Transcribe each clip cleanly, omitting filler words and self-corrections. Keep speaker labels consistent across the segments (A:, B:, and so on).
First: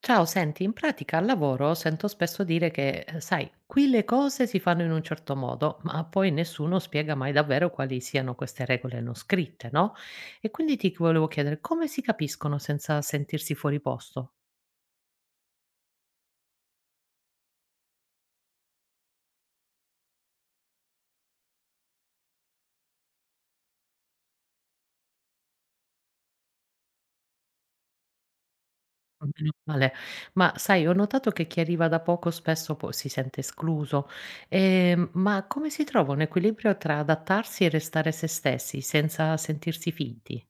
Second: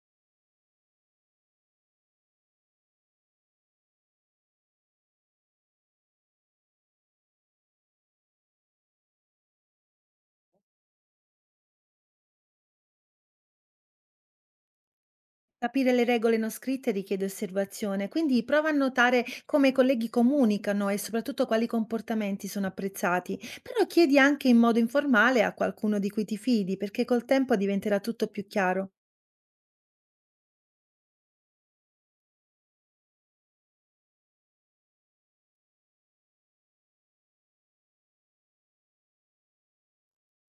A: Ciao, senti, in pratica al lavoro sento spesso dire che, sai, qui le cose si fanno in un certo modo, ma poi nessuno spiega mai davvero quali siano queste regole non scritte, no? E quindi ti volevo chiedere come si capiscono senza sentirsi fuori posto?
B: Capire le regole non scritte richiede osservazione, quindi prova a notare come i colleghi comunicano e soprattutto quali comportamenti sono apprezzati, però chiedi anche in modo informale a qualcuno di cui ti fidi, perché col tempo diventerà tutto più chiaro.
A: Meno male. Ma sai, ho notato che chi arriva da poco spesso poi si sente escluso. Ma come si trova un equilibrio tra adattarsi e restare se stessi senza sentirsi finti?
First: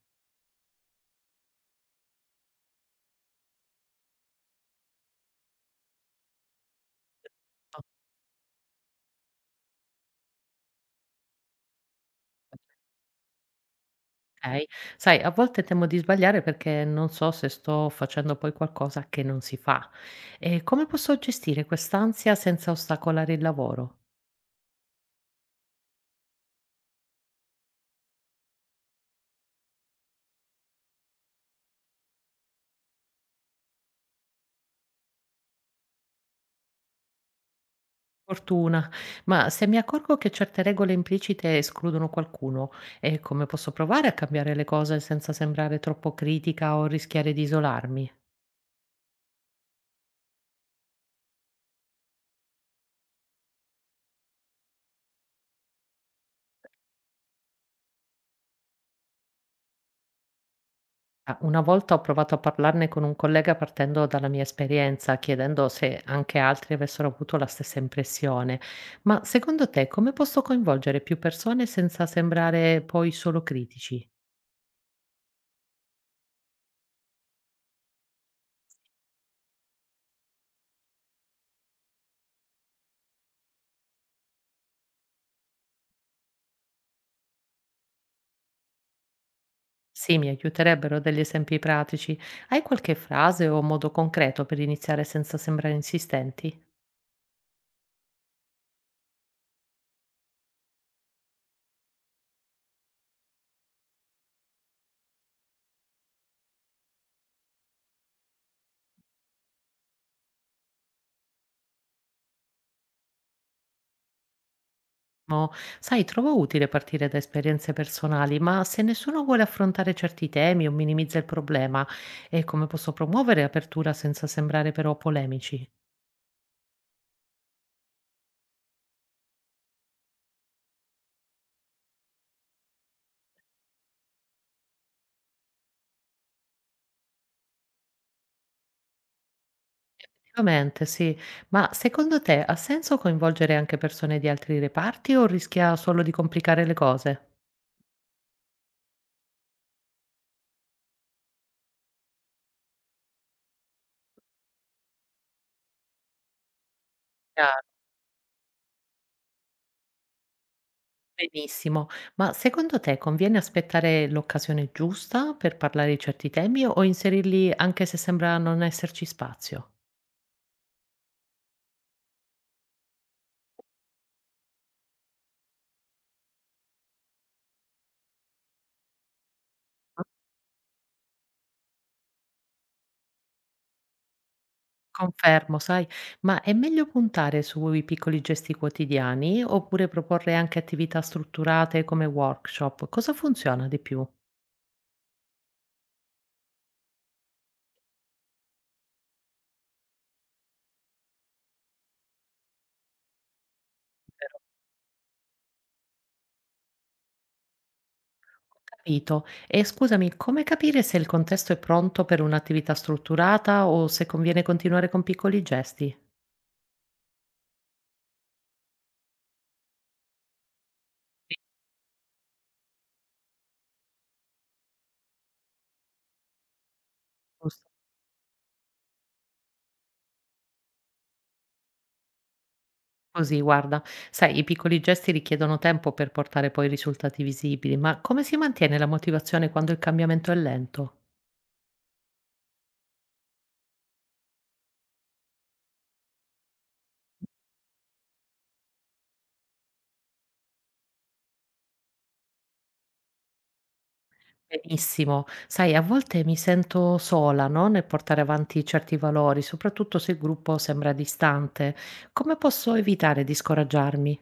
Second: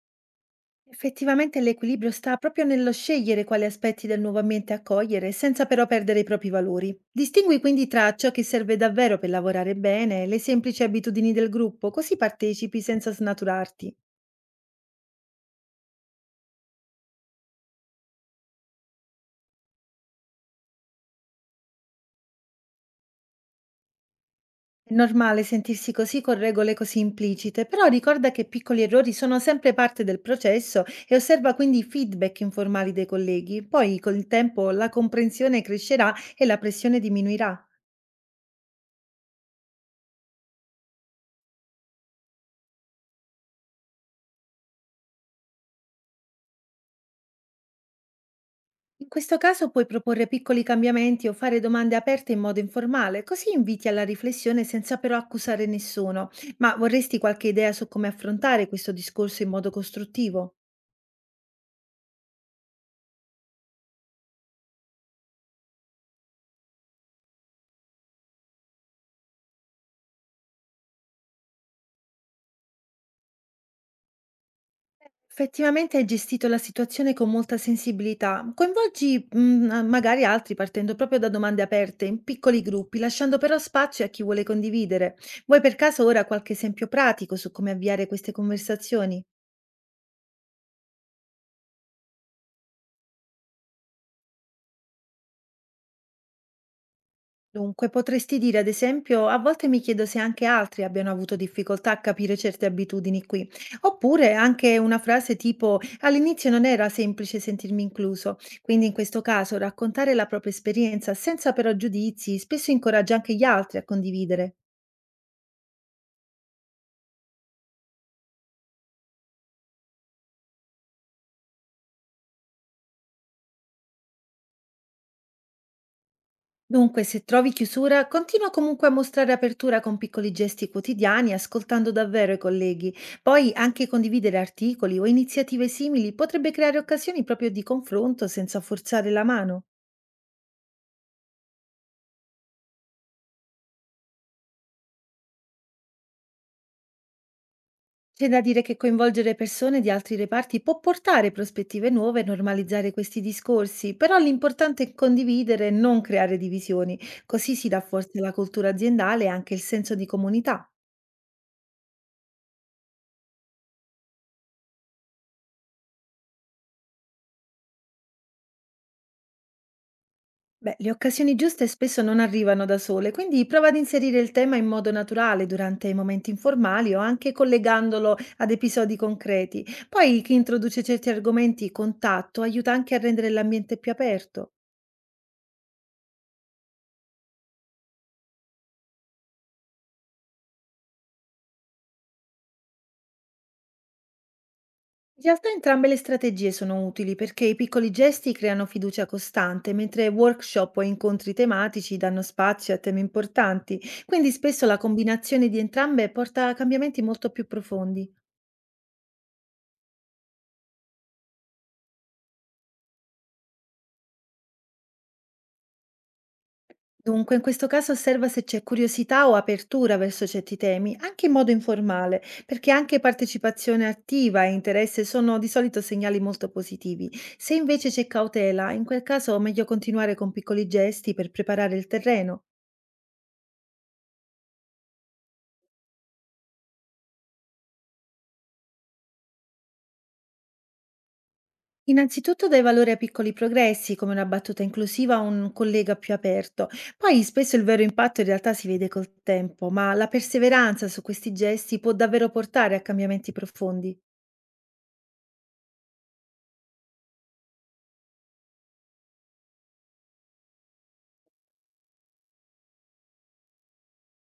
B: Effettivamente l'equilibrio sta proprio nello scegliere quali aspetti del nuovo ambiente accogliere, senza però perdere i propri valori. Distingui quindi tra ciò che serve davvero per lavorare bene e le semplici abitudini del gruppo, così partecipi senza snaturarti.
A: Okay. Sai, a volte temo di sbagliare perché non so se sto facendo poi qualcosa che non si fa. E come posso gestire quest'ansia senza ostacolare il lavoro?
B: È normale sentirsi così con regole così implicite, però ricorda che piccoli errori sono sempre parte del processo e osserva quindi i feedback informali dei colleghi. Poi col tempo la comprensione crescerà e la pressione diminuirà.
A: Fortuna, ma se mi accorgo che certe regole implicite escludono qualcuno, e come posso provare a cambiare le cose senza sembrare troppo critica o rischiare di isolarmi?
B: In questo caso puoi proporre piccoli cambiamenti o fare domande aperte in modo informale, così inviti alla riflessione senza però accusare nessuno. Ma vorresti qualche idea su come affrontare questo discorso in modo costruttivo?
A: Ah, una volta ho provato a parlarne con un collega partendo dalla mia esperienza, chiedendo se anche altri avessero avuto la stessa impressione. Ma secondo te come posso coinvolgere più persone senza sembrare poi solo critici?
B: Effettivamente hai gestito la situazione con molta sensibilità. Coinvolgi mhmm, a magari altri partendo proprio da domande aperte, in piccoli gruppi, lasciando però spazio a chi vuole condividere. Vuoi per caso ora qualche esempio pratico su come avviare queste conversazioni?
A: Sì, mi aiuterebbero degli esempi pratici. Hai qualche frase o modo concreto per iniziare senza sembrare insistenti?
B: Dunque, potresti dire, ad esempio, a volte mi chiedo se anche altri abbiano avuto difficoltà a capire certe abitudini qui. Oppure anche una frase tipo, all'inizio non era semplice sentirmi incluso. Quindi in questo caso raccontare la propria esperienza senza però giudizi spesso incoraggia anche gli altri a condividere.
A: No, sai, trovo utile partire da esperienze personali, ma se nessuno vuole affrontare certi temi o minimizza il problema, e come posso promuovere apertura senza sembrare però polemici?
B: Dunque, se trovi chiusura, continua comunque a mostrare apertura con piccoli gesti quotidiani, ascoltando davvero i colleghi. Poi anche condividere articoli o iniziative simili potrebbe creare occasioni proprio di confronto senza forzare la mano.
A: Ovviamente, sì, ma secondo te ha senso coinvolgere anche persone di altri reparti o rischia solo di complicare le cose?
B: C'è da dire che coinvolgere persone di altri reparti può portare prospettive nuove e normalizzare questi discorsi, però l'importante è condividere e non creare divisioni, così
A: Chiaro,
B: si rafforza la cultura aziendale e anche il senso di comunità.
A: benissimo, ma secondo te conviene aspettare l'occasione giusta per parlare di certi temi o inserirli anche se sembra non esserci spazio?
B: Beh, le occasioni giuste spesso non arrivano da sole, quindi prova ad inserire il tema in modo naturale durante i momenti informali o anche collegandolo ad episodi concreti. Poi chi introduce certi argomenti con tatto aiuta anche a rendere l'ambiente più aperto.
A: Confermo, sai, ma è meglio puntare sui piccoli gesti quotidiani oppure proporre anche attività strutturate come workshop? Cosa funziona di più?
B: In realtà entrambe le strategie sono utili perché i piccoli gesti creano fiducia costante, mentre workshop o incontri tematici danno spazio a temi importanti, quindi spesso la combinazione di entrambe porta a cambiamenti molto più profondi.
A: Capito. E scusami, come capire se il contesto è pronto per un'attività strutturata o se conviene continuare con piccoli gesti?
B: Dunque, in questo caso osserva se c'è curiosità o apertura verso certi temi, anche in
A: Sì,
B: modo informale, perché anche partecipazione attiva e interesse sono di solito segnali molto positivi. Se
A: giusto.
B: invece c'è cautela, in quel caso è meglio continuare con piccoli gesti per preparare il terreno.
A: Così, guarda, sai, i piccoli gesti richiedono tempo per portare poi risultati visibili, ma come si mantiene la motivazione quando il cambiamento è lento?
B: Innanzitutto dai valore a piccoli progressi, come una battuta inclusiva o un collega più aperto. Poi spesso il vero impatto in realtà si vede col tempo, ma la perseveranza su questi gesti può davvero portare a cambiamenti profondi.
A: Benissimo. Sai, a volte mi sento sola, no, nel portare avanti certi valori, soprattutto se il gruppo sembra distante. Come posso evitare di scoraggiarmi?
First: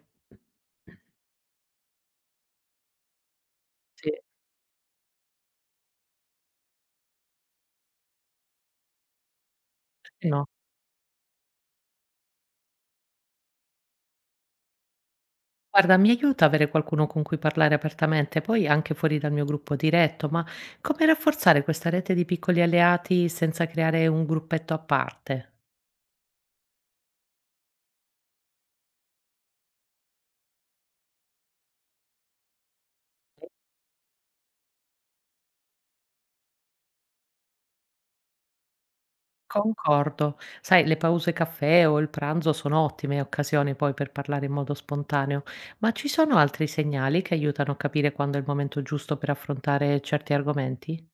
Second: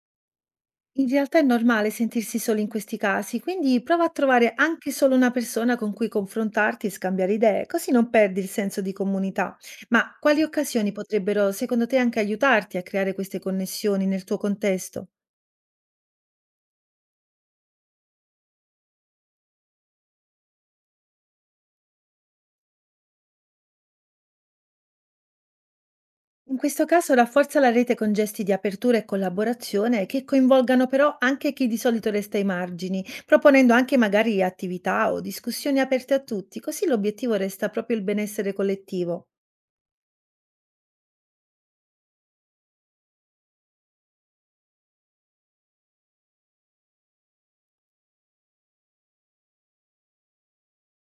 B: In realtà è normale sentirsi soli in questi casi, quindi prova a
A: Sì,
B: trovare anche solo una persona con cui confrontarti e scambiare idee, così non perdi il senso di comunità. Ma
A: perché
B: quali
A: no.
B: occasioni potrebbero, secondo te, anche aiutarti a creare queste connessioni nel tuo contesto?
A: Guarda, mi aiuta avere qualcuno con cui parlare apertamente, poi anche fuori dal mio gruppo diretto, ma come rafforzare questa rete di piccoli alleati senza creare un gruppetto a parte?
B: In questo caso rafforza la rete con gesti di apertura e collaborazione che coinvolgano però anche chi di solito resta ai margini, proponendo anche magari attività o discussioni aperte a tutti, così l'obiettivo resta proprio il benessere collettivo.
A: Concordo. Sai, le pause caffè o il pranzo sono ottime occasioni poi per parlare in modo spontaneo, ma ci sono altri segnali che aiutano a capire quando è il momento giusto per affrontare certi argomenti?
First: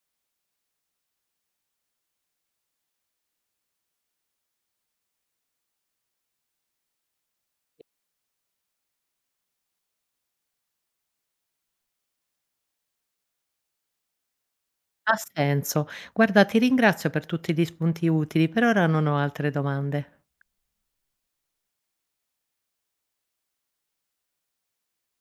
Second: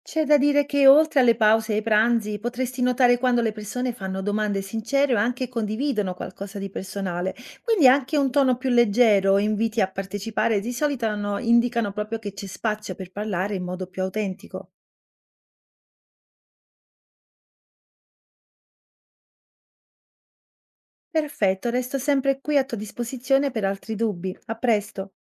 B: C'è da dire che oltre alle pause e ai pranzi potresti notare quando le persone fanno domande sincere o anche condividono qualcosa di personale, quindi anche un tono più leggero, inviti a partecipare, di solito indicano proprio che c'è spazio per parlare in modo più autentico.
A: Ha senso. Guarda, ti ringrazio per tutti gli spunti utili, per ora non ho altre domande.
B: Perfetto, resto sempre qui a tua disposizione per altri dubbi. A presto.